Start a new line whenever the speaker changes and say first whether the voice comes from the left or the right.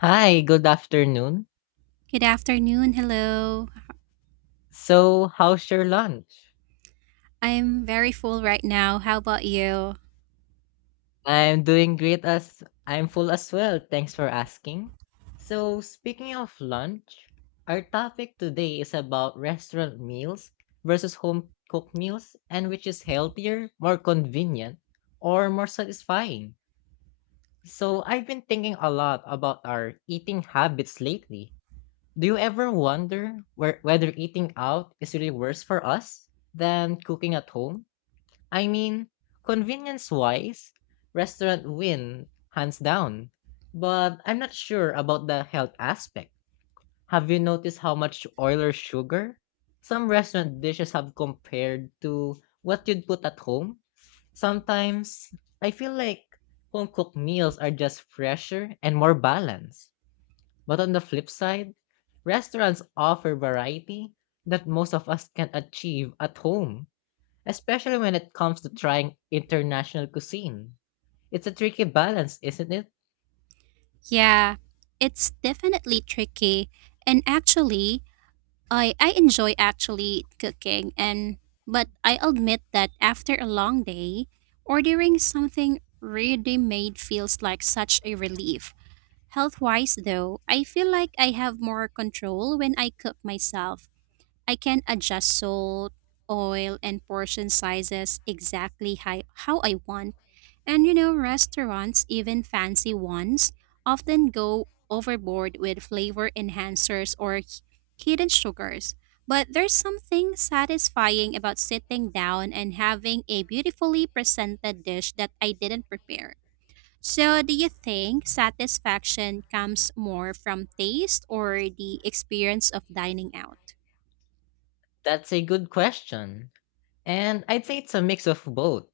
left: Hi, good afternoon.
right: Good afternoon. Hello.
left: So, how's your lunch?
right: I'm very full right now. How about you?
left: I'm doing great as I'm full as well. Thanks for asking. So, speaking of lunch, our topic today is about restaurant meals versus home cooked meals and which is healthier, more convenient, or more satisfying. So, I've been thinking a lot about our eating habits lately. Do you ever wonder whether eating out is really worse for us than cooking at home? I mean, convenience-wise, restaurant win hands down. But I'm not sure about the health aspect. Have you noticed how much oil or sugar some restaurant dishes have compared to what you'd put at home? Sometimes I feel like home-cooked meals are just fresher and more balanced. But on the flip side, restaurants offer variety that most of us can't achieve at home especially when it comes to trying international cuisine. It's a tricky balance, isn't it?
right: Yeah, it's definitely tricky. And actually, I enjoy actually cooking and but I admit that after a long day, ordering something ready made feels like such a relief. Health-wise though, I feel like I have more control when I cook myself. I can adjust salt, oil, and portion sizes exactly how I want. And you know, restaurants, even fancy ones, often go overboard with flavor enhancers or hidden sugars. But there's something satisfying about sitting down and having a beautifully presented dish that I didn't prepare. So, do you think satisfaction comes more from taste or the experience of dining out?
left: That's a good question. And I'd say it's a mix of both.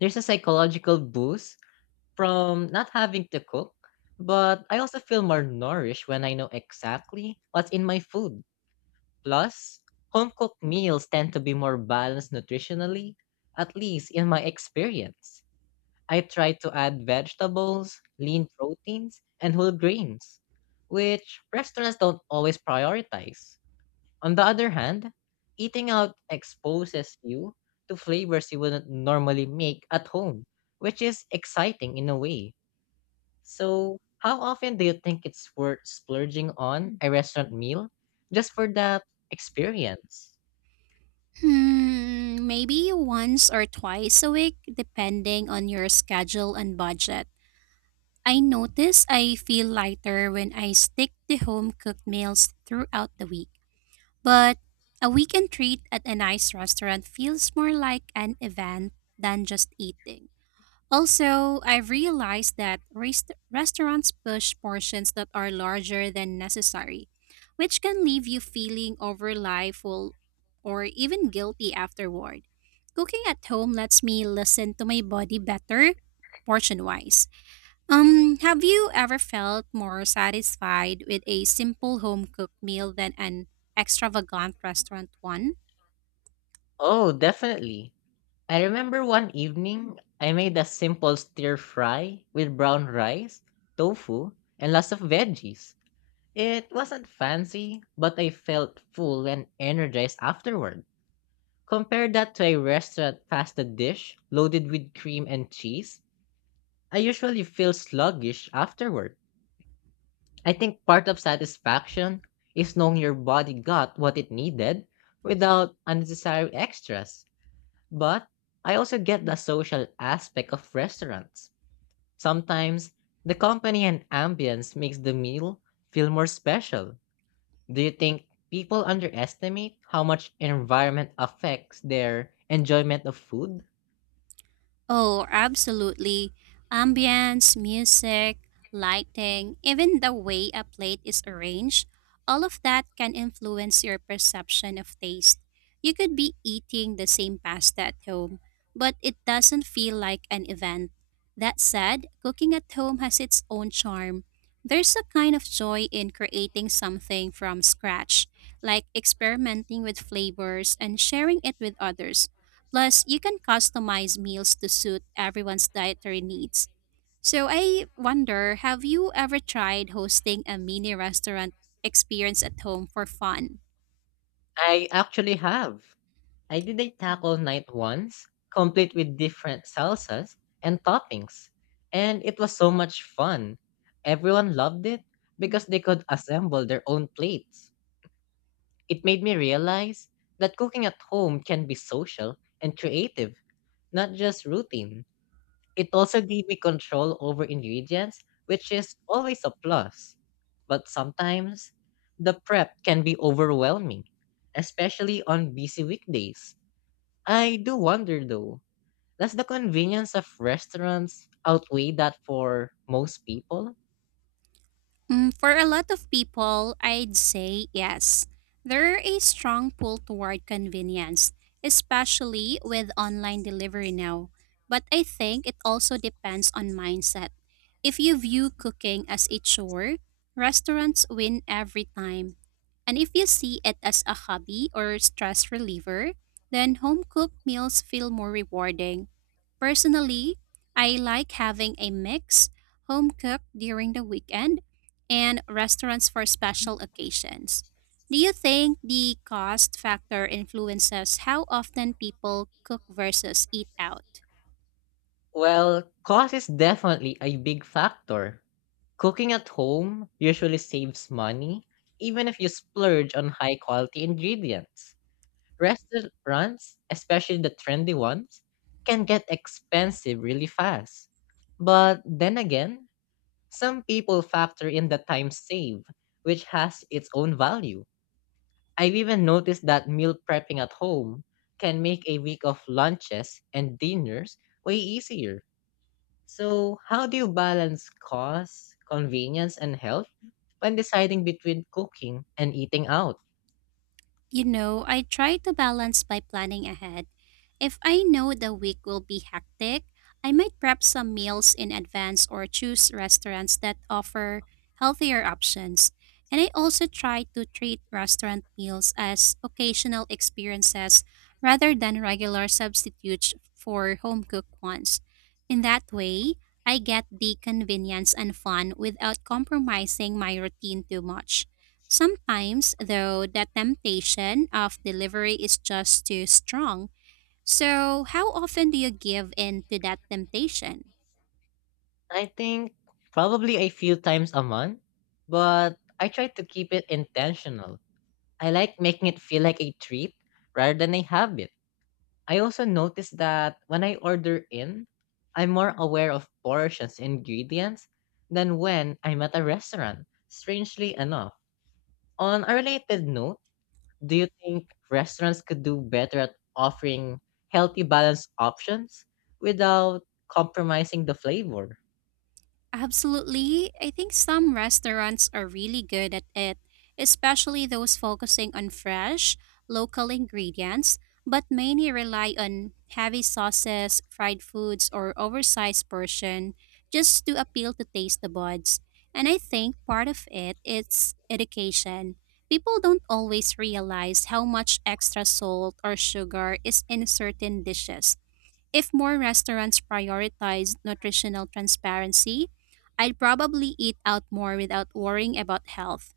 left: There's a psychological boost from not having to cook, but I also feel more nourished when I know exactly what's in my food. Plus, home cooked meals tend to be more balanced nutritionally, at least in my experience. I try to add vegetables, lean proteins, and whole grains, which restaurants don't always prioritize. On the other hand, eating out exposes you to flavors you wouldn't normally make at home, which is exciting in a way. So, how often do you think it's worth splurging on a restaurant meal just for that experience?
right: Hmm, maybe once or twice a week, depending on your schedule and budget. I notice I feel lighter when I stick to home cooked meals throughout the week. But a weekend treat at a nice restaurant feels more like an event than just eating. Also, I've realized that restaurants push portions that are larger than necessary, which can leave you feeling overly or even guilty afterward. Cooking at home lets me listen to my body better portion wise. Have you ever felt more satisfied with a simple home cooked meal than an extravagant restaurant one?
left: Oh, definitely. I remember one evening I made a simple stir fry with brown rice, tofu, and lots of veggies. It wasn't fancy, but I felt full and energized afterward. Compare that to a restaurant pasta dish loaded with cream and cheese. I usually feel sluggish afterward. I think part of satisfaction is knowing your body got what it needed without unnecessary extras. But I also get the social aspect of restaurants. Sometimes the company and ambience makes the meal feel more special. Do you think people underestimate how much environment affects their enjoyment of food?
right: Oh, absolutely. Ambience, music, lighting, even the way a plate is arranged, all of that can influence your perception of taste. You could be eating the same pasta at home, but it doesn't feel like an event. That said, cooking at home has its own charm. There's a kind of joy in creating something from scratch, like experimenting with flavors and sharing it with others. Plus, you can customize meals to suit everyone's dietary needs. So, I wonder, have you ever tried hosting a mini restaurant experience at home for fun?
left: I actually have. I did a taco night once, complete with different salsas and toppings. And it was so much fun. Everyone loved it because they could assemble their own plates. It made me realize that cooking at home can be social and creative, not just routine. It also gave me control over ingredients, which is always a plus. But sometimes, the prep can be overwhelming, especially on busy weekdays. I do wonder though, does the convenience of restaurants outweigh that for most people?
right: Mm, for a lot of people, I'd say yes. There are a strong pull toward convenience, especially with online delivery now. But I think it also depends on mindset. If you view cooking as a chore, restaurants win every time. And if you see it as a hobby or stress reliever, then home cooked meals feel more rewarding. Personally, I like having a mix, home cooked during the weekend and restaurants for special occasions. Do you think the cost factor influences how often people cook versus eat out?
left: Well, cost is definitely a big factor. Cooking at home usually saves money, even if you splurge on high quality ingredients. Restaurants, especially the trendy ones, can get expensive really fast. But then again, some people factor in the time saved, which has its own value. I've even noticed that meal prepping at home can make a week of lunches and dinners way easier. So, how do you balance cost, convenience, and health when deciding between cooking and eating out?
right: You know, I try to balance by planning ahead. If I know the week will be hectic, I might prep some meals in advance or choose restaurants that offer healthier options. And I also try to treat restaurant meals as occasional experiences rather than regular substitutes for home cooked ones. In that way, I get the convenience and fun without compromising my routine too much. Sometimes, though, the temptation of delivery is just too strong. So, how often do you give in to that temptation?
left: I think probably a few times a month, but I try to keep it intentional. I like making it feel like a treat rather than a habit. I also notice that when I order in, I'm more aware of portions and ingredients than when I'm at a restaurant, strangely enough. On a related note, do you think restaurants could do better at offering healthy, balanced options without compromising the flavor?
right: Absolutely. I think some restaurants are really good at it, especially those focusing on fresh, local ingredients, but many rely on heavy sauces, fried foods, or oversized portion just to appeal to taste the buds. And I think part of it is education. People don't always realize how much extra salt or sugar is in certain dishes. If more restaurants prioritized nutritional transparency, I'd probably eat out more without worrying about health.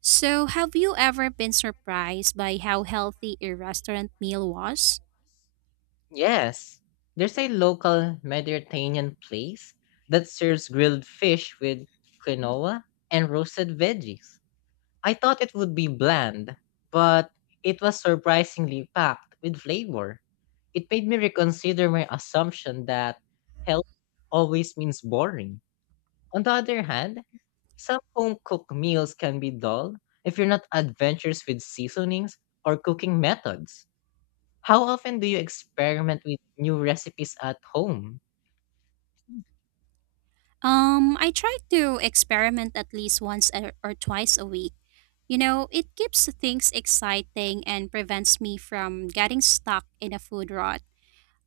right: So, have you ever been surprised by how healthy a restaurant meal was?
left: Yes, there's a local Mediterranean place that serves grilled fish with quinoa and roasted veggies. I thought it would be bland, but it was surprisingly packed with flavor. It made me reconsider my assumption that health always means boring. On the other hand, some home-cooked meals can be dull if you're not adventurous with seasonings or cooking methods. How often do you experiment with new recipes at home?
right: I try to experiment at least once or twice a week. You know, it keeps things exciting and prevents me from getting stuck in a food rut.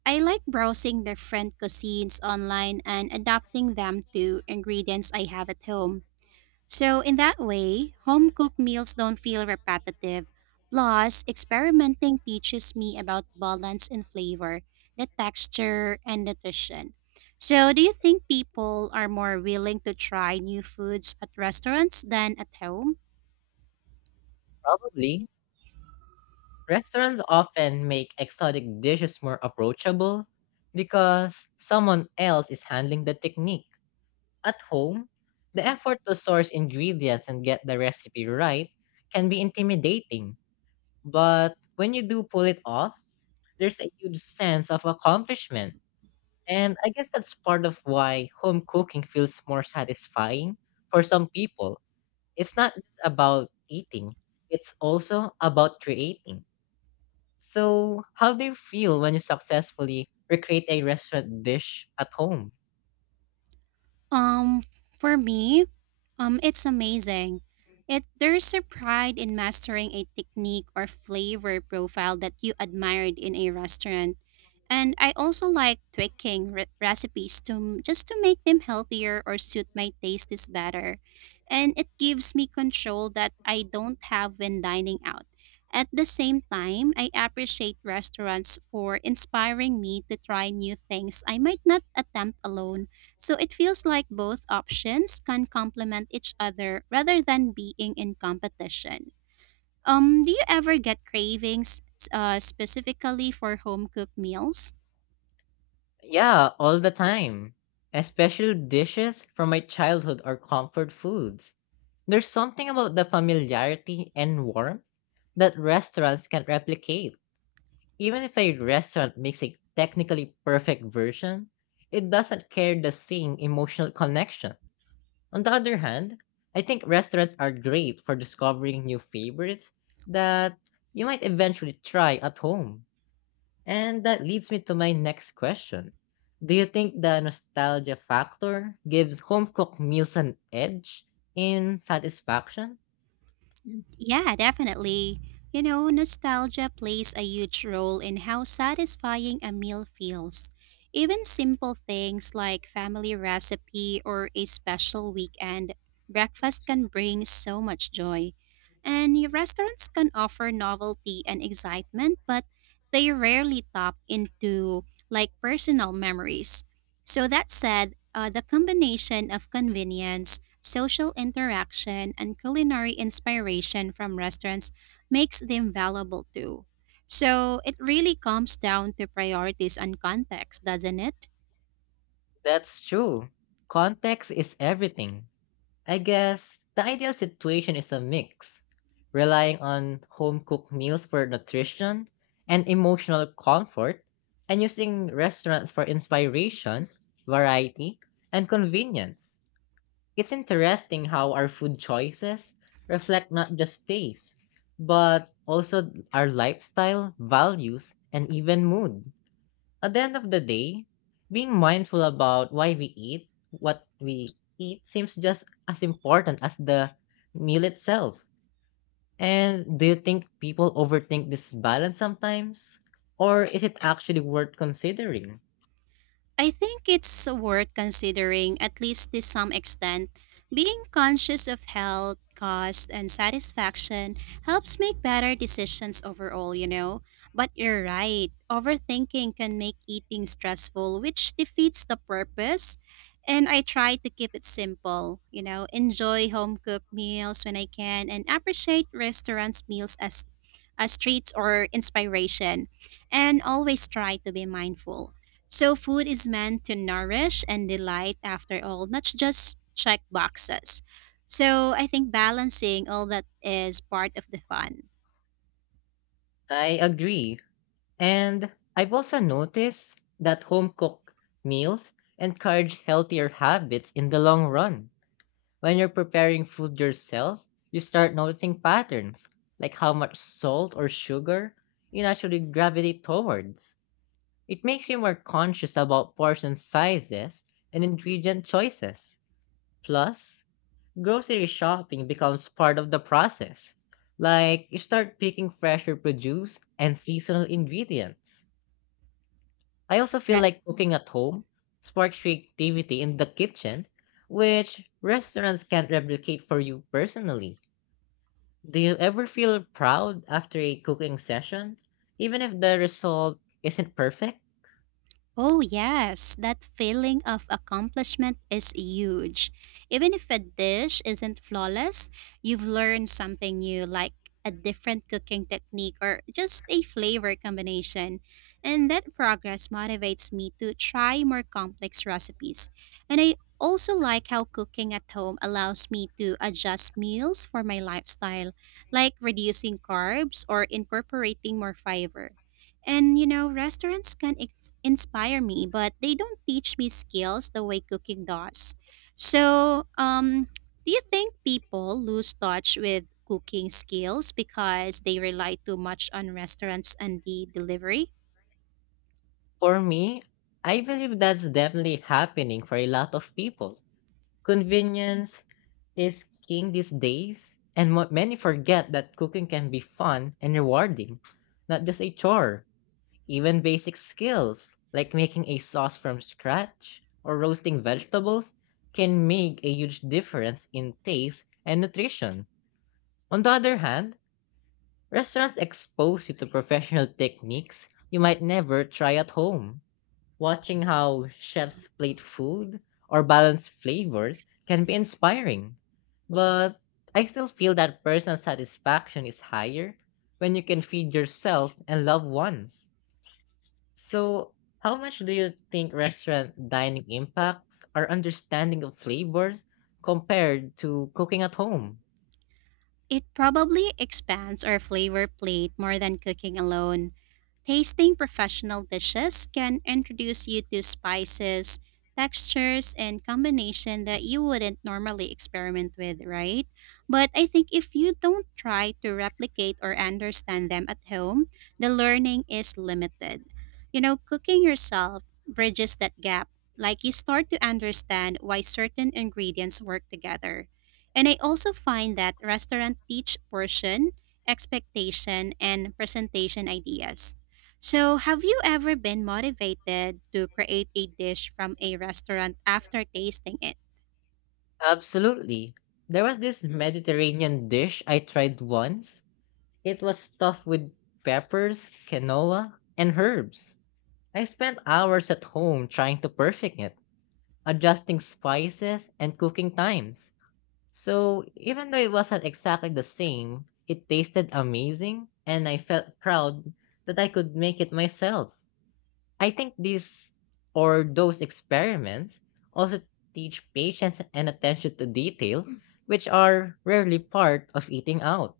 right: I like browsing different cuisines online and adapting them to ingredients I have at home. So, in that way, home cooked meals don't feel repetitive. Plus, experimenting teaches me about balance and flavor, the texture, and nutrition. So, do you think people are more willing to try new foods at restaurants than at home?
left: Probably, restaurants often make exotic dishes more approachable because someone else is handling the technique. At home, the effort to source ingredients and get the recipe right can be intimidating, but when you do pull it off, there's a huge sense of accomplishment. And I guess that's part of why home cooking feels more satisfying for some people. It's not just about eating, it's also about creating. So, how do you feel when you successfully recreate a restaurant dish at home?
right: Um, for me, it's amazing. It There's a pride in mastering a technique or flavor profile that you admired in a restaurant. And I also like tweaking recipes to just to make them healthier or suit my tastes better. And it gives me control that I don't have when dining out. At the same time, I appreciate restaurants for inspiring me to try new things I might not attempt alone, so it feels like both options can complement each other rather than being in competition. Do you ever get cravings specifically for home cooked meals?
left: Yeah, all the time. Especially dishes from my childhood or comfort foods. There's something about the familiarity and warmth that restaurants can't replicate. Even if a restaurant makes a technically perfect version, it doesn't carry the same emotional connection. On the other hand, I think restaurants are great for discovering new favorites that you might eventually try at home. And that leads me to my next question. Do you think the nostalgia factor gives home cooked meals an edge in satisfaction?
right: Yeah, definitely. You know, nostalgia plays a huge role in how satisfying a meal feels. Even simple things like family recipe or a special weekend breakfast can bring so much joy. And your restaurants can offer novelty and excitement, but they rarely tap into like personal memories. So that said, the combination of convenience, social interaction, and culinary inspiration from restaurants makes them valuable too. So it really comes down to priorities and context, doesn't it?
left: That's true. Context is everything. I guess the ideal situation is a mix, relying on home cooked meals for nutrition and emotional comfort, and using restaurants for inspiration, variety, and convenience. It's interesting how our food choices reflect not just taste, but also our lifestyle, values, and even mood. At the end of the day, being mindful about why we eat, what we eat, seems just as important as the meal itself. And do you think people overthink this balance sometimes? Or is it actually worth considering?
right: I think it's worth considering, at least to some extent. Being conscious of health, cost, and satisfaction helps make better decisions overall, you know. But you're right, overthinking can make eating stressful, which defeats the purpose. And I try to keep it simple, you know, enjoy home cooked meals when I can and appreciate restaurants' meals as treats or inspiration. And always try to be mindful. So food is meant to nourish and delight after all, not just check boxes. So I think balancing all that is part of the fun,
left: I agree. And I've also noticed that home cooked meals encourage healthier habits in the long run. When you're preparing food yourself, you start noticing patterns, like how much salt or sugar you naturally gravitate towards. It makes you more conscious about portion sizes and ingredient choices. Plus, grocery shopping becomes part of the process. Like, you start picking fresher produce and seasonal ingredients. I also feel
right: right?
left: like cooking at home sparks creativity in the kitchen, which restaurants can't replicate for you personally. Do you ever feel proud after a cooking session, even if the result isn't perfect?
right: Oh, yes, that feeling of accomplishment is huge. Even if a dish isn't flawless, you've learned something new, like a different cooking technique or just a flavor combination. And that progress motivates me to try more complex recipes. And I also like how cooking at home allows me to adjust meals for my lifestyle, like reducing carbs or incorporating more fiber. And you know, restaurants can inspire me, but they don't teach me skills the way cooking does. So, do you think people lose touch with cooking skills because they rely too much on restaurants and the delivery?
left: For me, I believe that's definitely happening for a lot of people. Convenience is king these days, and many forget that cooking can be fun and rewarding, not just a chore. Even basic skills like making a sauce from scratch or roasting vegetables can make a huge difference in taste and nutrition. On the other hand, restaurants expose you to professional techniques you might never try at home. Watching how chefs plate food or balance flavors can be inspiring, but I still feel that personal satisfaction is higher when you can feed yourself and loved ones. So, how much do you think restaurant dining impacts our understanding of flavors compared to cooking at home?
right: It probably expands our flavor plate more than cooking alone. Tasting professional dishes can introduce you to spices, textures, and combination that you wouldn't normally experiment with, right? But I think if you don't try to replicate or understand them at home, the learning is limited. You know, cooking yourself bridges that gap. Like you start to understand why certain ingredients work together, and I also find that restaurant teach portion, expectation, and presentation ideas. So, have you ever been motivated to create a dish from a restaurant after tasting it?
left: Absolutely. There was this Mediterranean dish I tried once. It was stuffed with peppers, quinoa, and herbs. I spent hours at home trying to perfect it, adjusting spices and cooking times. So, even though it wasn't exactly the same, it tasted amazing, and I felt proud that I could make it myself. I think these or those experiments also teach patience and attention to detail, which are rarely part of eating out.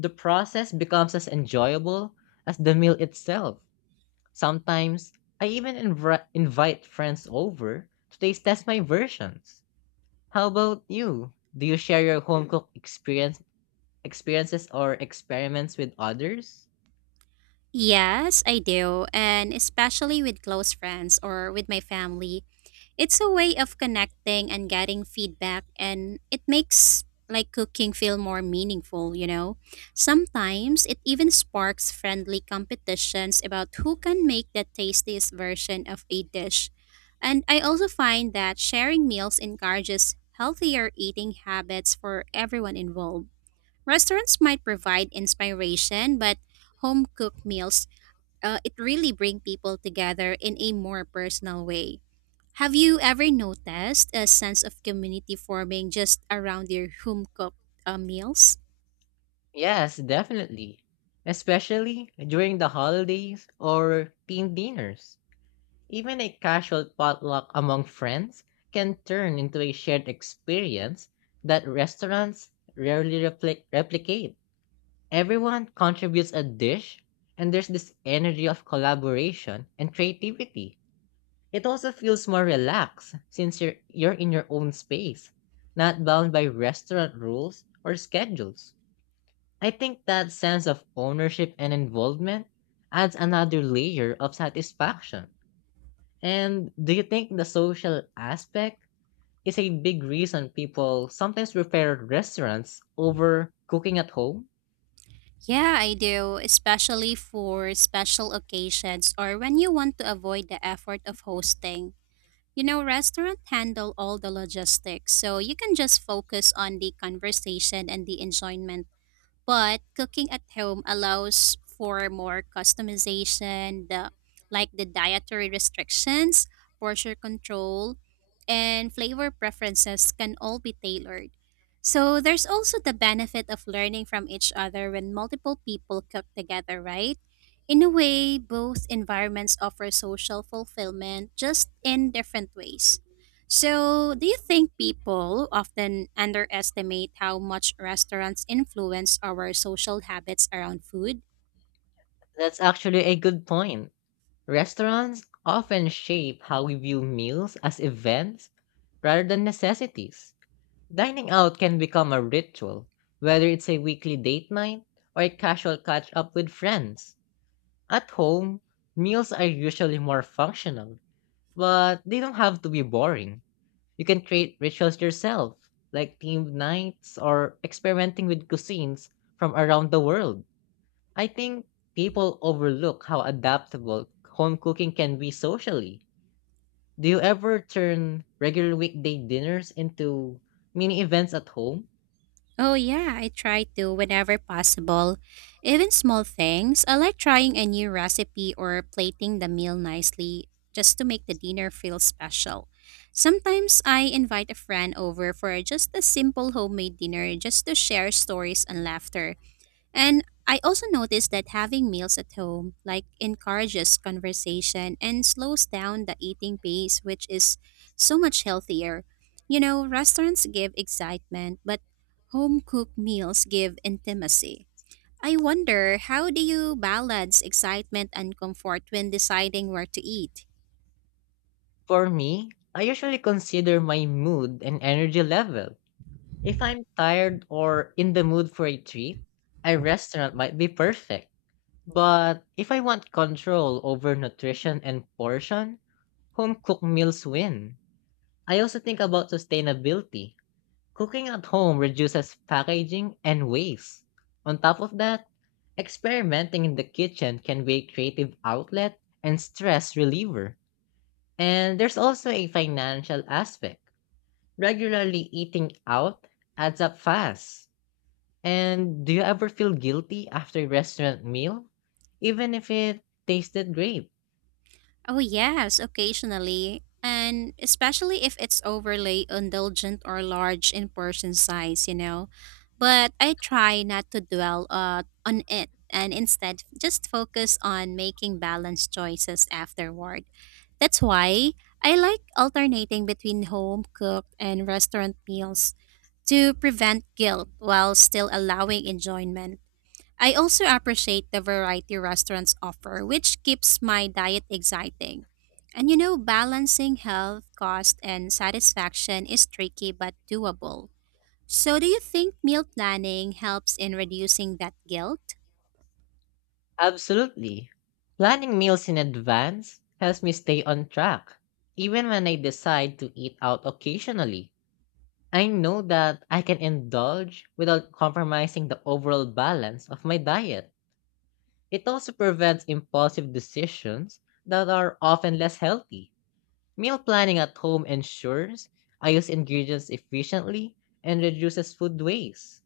left: The process becomes as enjoyable as the meal itself. Sometimes I even invite friends over to taste test my versions. How about you? Do you share your home cooked experience experiences or experiments with others?
right: Yes, I do, and especially with close friends or with my family. It's a way of connecting and getting feedback and it makes like cooking feel more meaningful, you know. Sometimes it even sparks friendly competitions about who can make the tastiest version of a dish. And I also find that sharing meals encourages healthier eating habits for everyone involved. Restaurants might provide inspiration, but home cooked meals, it really bring people together in a more personal way. Have you ever noticed a sense of community forming just around your home cooked meals?
left: Yes, definitely. Especially during the holidays or team dinners. Even a casual potluck among friends can turn into a shared experience that restaurants rarely replicate. Everyone contributes a dish, and there's this energy of collaboration and creativity. It also feels more relaxed since you're in your own space, not bound by restaurant rules or schedules. I think that sense of ownership and involvement adds another layer of satisfaction. And do you think the social aspect is a big reason people sometimes prefer restaurants over cooking at home?
right: Yeah, I do, especially for special occasions or when you want to avoid the effort of hosting. You know, restaurants handle all the logistics, so you can just focus on the conversation and the enjoyment, but cooking at home allows for more customization, the like the dietary restrictions, portion control, and flavor preferences can all be tailored. So there's also the benefit of learning from each other when multiple people cook together, right? In a way both environments offer social fulfillment just in different ways. So, do you think people often underestimate how much restaurants influence our social habits around food?
left: That's actually a good point. Restaurants often shape how we view meals as events rather than necessities. Dining out can become a ritual, whether it's a weekly date night or a casual catch up with friends. At home, meals are usually more functional, but they don't have to be boring. You can create rituals yourself, like themed nights or experimenting with cuisines from around the world. I think people overlook how adaptable home cooking can be socially. Do you ever turn regular weekday dinners into mini events at home?
right: Oh, yeah, I try to whenever possible. Even small things, I like trying a new recipe or plating the meal nicely just to make the dinner feel special. Sometimes I invite a friend over for just a simple homemade dinner just to share stories and laughter. And I also noticed that having meals at home like encourages conversation and slows down the eating pace, which is so much healthier. You know, restaurants give excitement, but home cooked meals give intimacy. I wonder, how do you balance excitement and comfort when deciding where to eat?
left: For me, I usually consider my mood and energy level. If I'm tired or in the mood for a treat, a restaurant might be perfect. But if I want control over nutrition and portion, home cooked meals win. I also think about sustainability. Cooking at home reduces packaging and waste. On top of that, experimenting in the kitchen can be a creative outlet and stress reliever. And there's also a financial aspect. Regularly eating out adds up fast and do you ever feel guilty after a restaurant meal? Even if it tasted great?
right: Oh, yes, occasionally. And especially if it's overly indulgent or large in portion size, you know. But I try not to dwell on it and instead just focus on making balanced choices afterward. That's why I like alternating between home cooked and restaurant meals to prevent guilt while still allowing enjoyment. I also appreciate the variety restaurants offer, which keeps my diet exciting. And you know, balancing health, cost, and satisfaction is tricky but doable. So, do you think meal planning helps in reducing that guilt?
left: Absolutely. Planning meals in advance helps me stay on track. Even when I decide to eat out occasionally, I know that I can indulge without compromising the overall balance of my diet. It also prevents impulsive decisions that are often less healthy. Meal planning at home ensures I use ingredients efficiently and reduces food waste.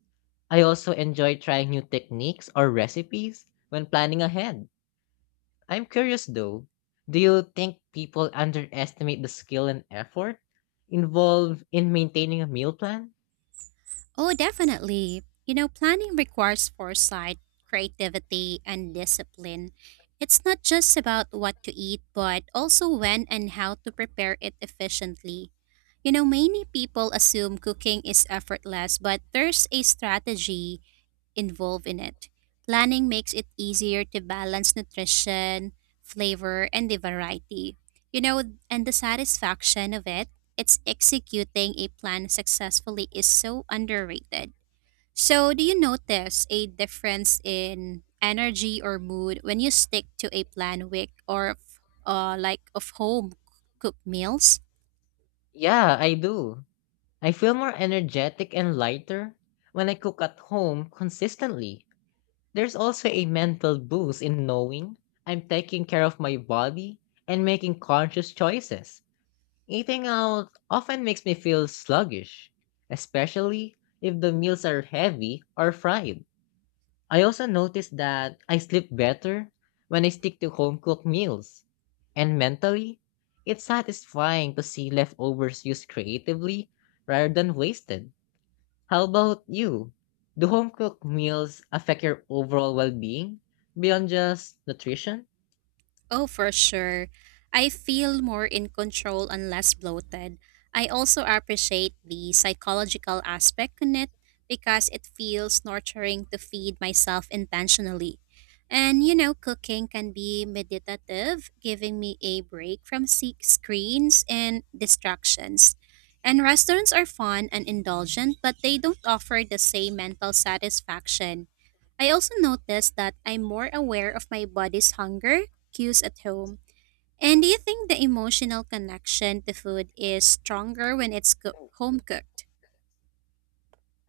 left: I also enjoy trying new techniques or recipes when planning ahead. I'm curious though, do you think people underestimate the skill and effort involved in maintaining a meal plan?
right: Oh, definitely. You know, planning requires foresight, creativity, and discipline. It's not just about what to eat, but also when and how to prepare it efficiently. You know, many people assume cooking is effortless, but there's a strategy involved in it. Planning makes it easier to balance nutrition, flavor, and the variety. You know, and the satisfaction of it, it's executing a plan successfully is so underrated. So, do you notice a difference in energy or mood when you stick to a plan week or like of home cooked meals?
left: Yeah, I do. I feel more energetic and lighter when I cook at home consistently. There's also a mental boost in knowing I'm taking care of my body and making conscious choices. Eating out often makes me feel sluggish, especially if the meals are heavy or fried. I also notice that I sleep better when I stick to home cooked meals. And mentally, it's satisfying to see leftovers used creatively rather than wasted. How about you? Do home cooked meals affect your overall well being beyond just nutrition?
right: Oh, for sure. I feel more in control and less bloated. I also appreciate the psychological aspect in it because it feels nurturing to feed myself intentionally. And you know, cooking can be meditative, giving me a break from screens and distractions. And restaurants are fun and indulgent, but they don't offer the same mental satisfaction. I also noticed that I'm more aware of my body's hunger cues at home. And do you think the emotional connection to food is stronger when it's home cooked?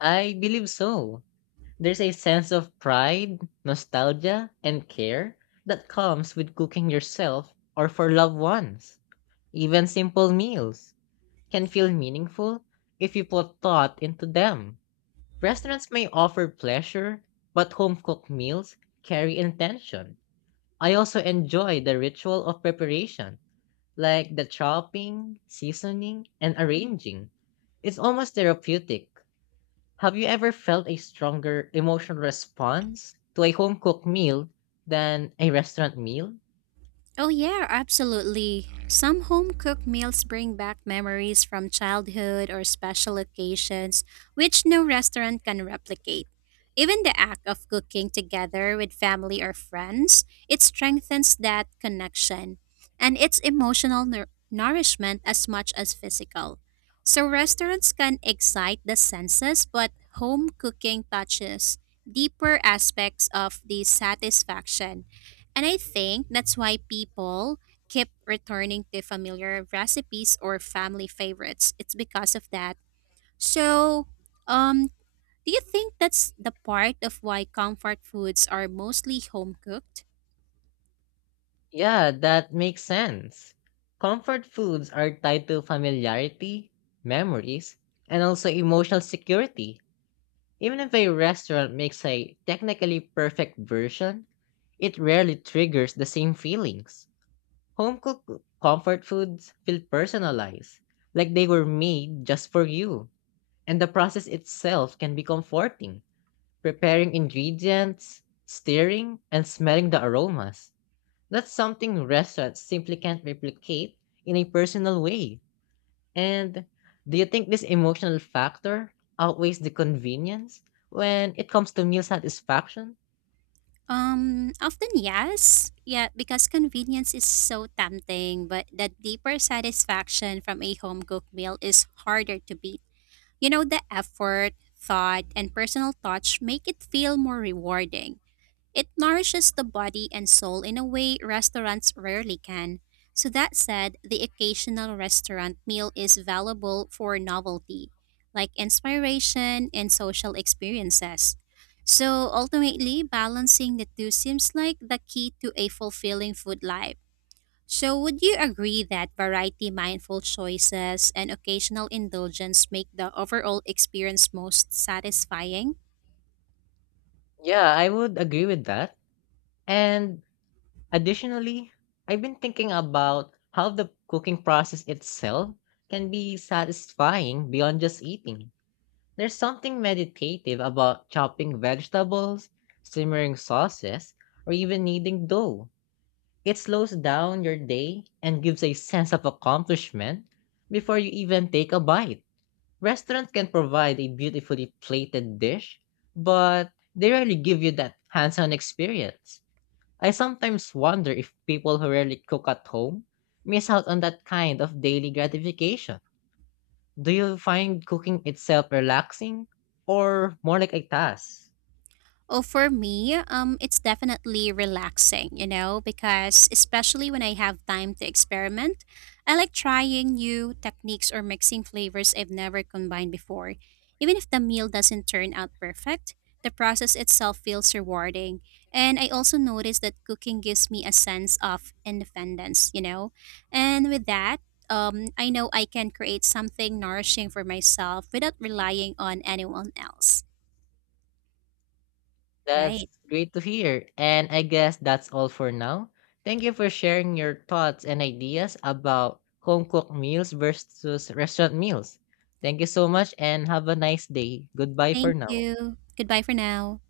left: I believe so. There's a sense of pride, nostalgia, and care that comes with cooking yourself or for loved ones. Even simple meals can feel meaningful if you put thought into them. Restaurants may offer pleasure, but home cooked meals carry intention. I also enjoy the ritual of preparation like the chopping, seasoning, and arranging. It's almost therapeutic. Have you ever felt a stronger emotional response to a home cooked meal than a restaurant meal?
right: Oh, yeah, absolutely. Some home cooked meals bring back memories from childhood or special occasions, which no restaurant can replicate. Even the act of cooking together with family or friends, it strengthens that connection and it's emotional nourishment as much as physical. So, restaurants can excite the senses, but home cooking touches deeper aspects of the satisfaction, and I think that's why people keep returning to familiar recipes or family favorites. It's because of that. So, um, do you think that's the part of why comfort foods are mostly home cooked?
left: Yeah, that makes sense. Comfort foods are tied to familiarity, memories, and also emotional security. Even if a restaurant makes a technically perfect version, it rarely triggers the same feelings. Home cooked comfort foods feel personalized, like they were made just for you. And the process itself can be comforting, preparing ingredients, stirring, and smelling the aromas. That's something restaurants simply can't replicate in a personal way. And do you think this emotional factor outweighs the convenience when it comes to meal satisfaction?
right: Often yes. Yeah, because convenience is so tempting, but the deeper satisfaction from a home cooked meal is harder to beat. You know, the effort, thought, and personal touch make it feel more rewarding. It nourishes the body and soul in a way restaurants rarely can. So, that said, the occasional restaurant meal is valuable for novelty, like inspiration and social experiences. So, ultimately, balancing the two seems like the key to a fulfilling food life. So, would you agree that variety, mindful choices, and occasional indulgence make the overall experience most satisfying?
left: Yeah, I would agree with that. And additionally, I've been thinking about how the cooking process itself can be satisfying beyond just eating. There's something meditative about chopping vegetables, simmering sauces, or even kneading dough. It slows down your day and gives a sense of accomplishment before you even take a bite. Restaurants can provide a beautifully plated dish, but they rarely give you that hands on experience. I sometimes wonder if people who rarely cook at home miss out on that kind of daily gratification. Do you find cooking itself relaxing or more like a task?
right: Oh, for me, it's definitely relaxing, you know, because especially when I have time to experiment, I like trying new techniques or mixing flavors I've never combined before. Even if the meal doesn't turn out perfect, the process itself feels rewarding. And I also notice that cooking gives me a sense of independence, you know? And with that, I know I can create something nourishing for myself without relying on anyone else,
left: That's
right: right?
left: great to hear. And I guess that's all for now. Thank you for sharing your thoughts and ideas about home cooked meals versus restaurant meals. Thank you so much and have a nice day. Goodbye for
right: Thank
left: now.
right: you. Goodbye for now.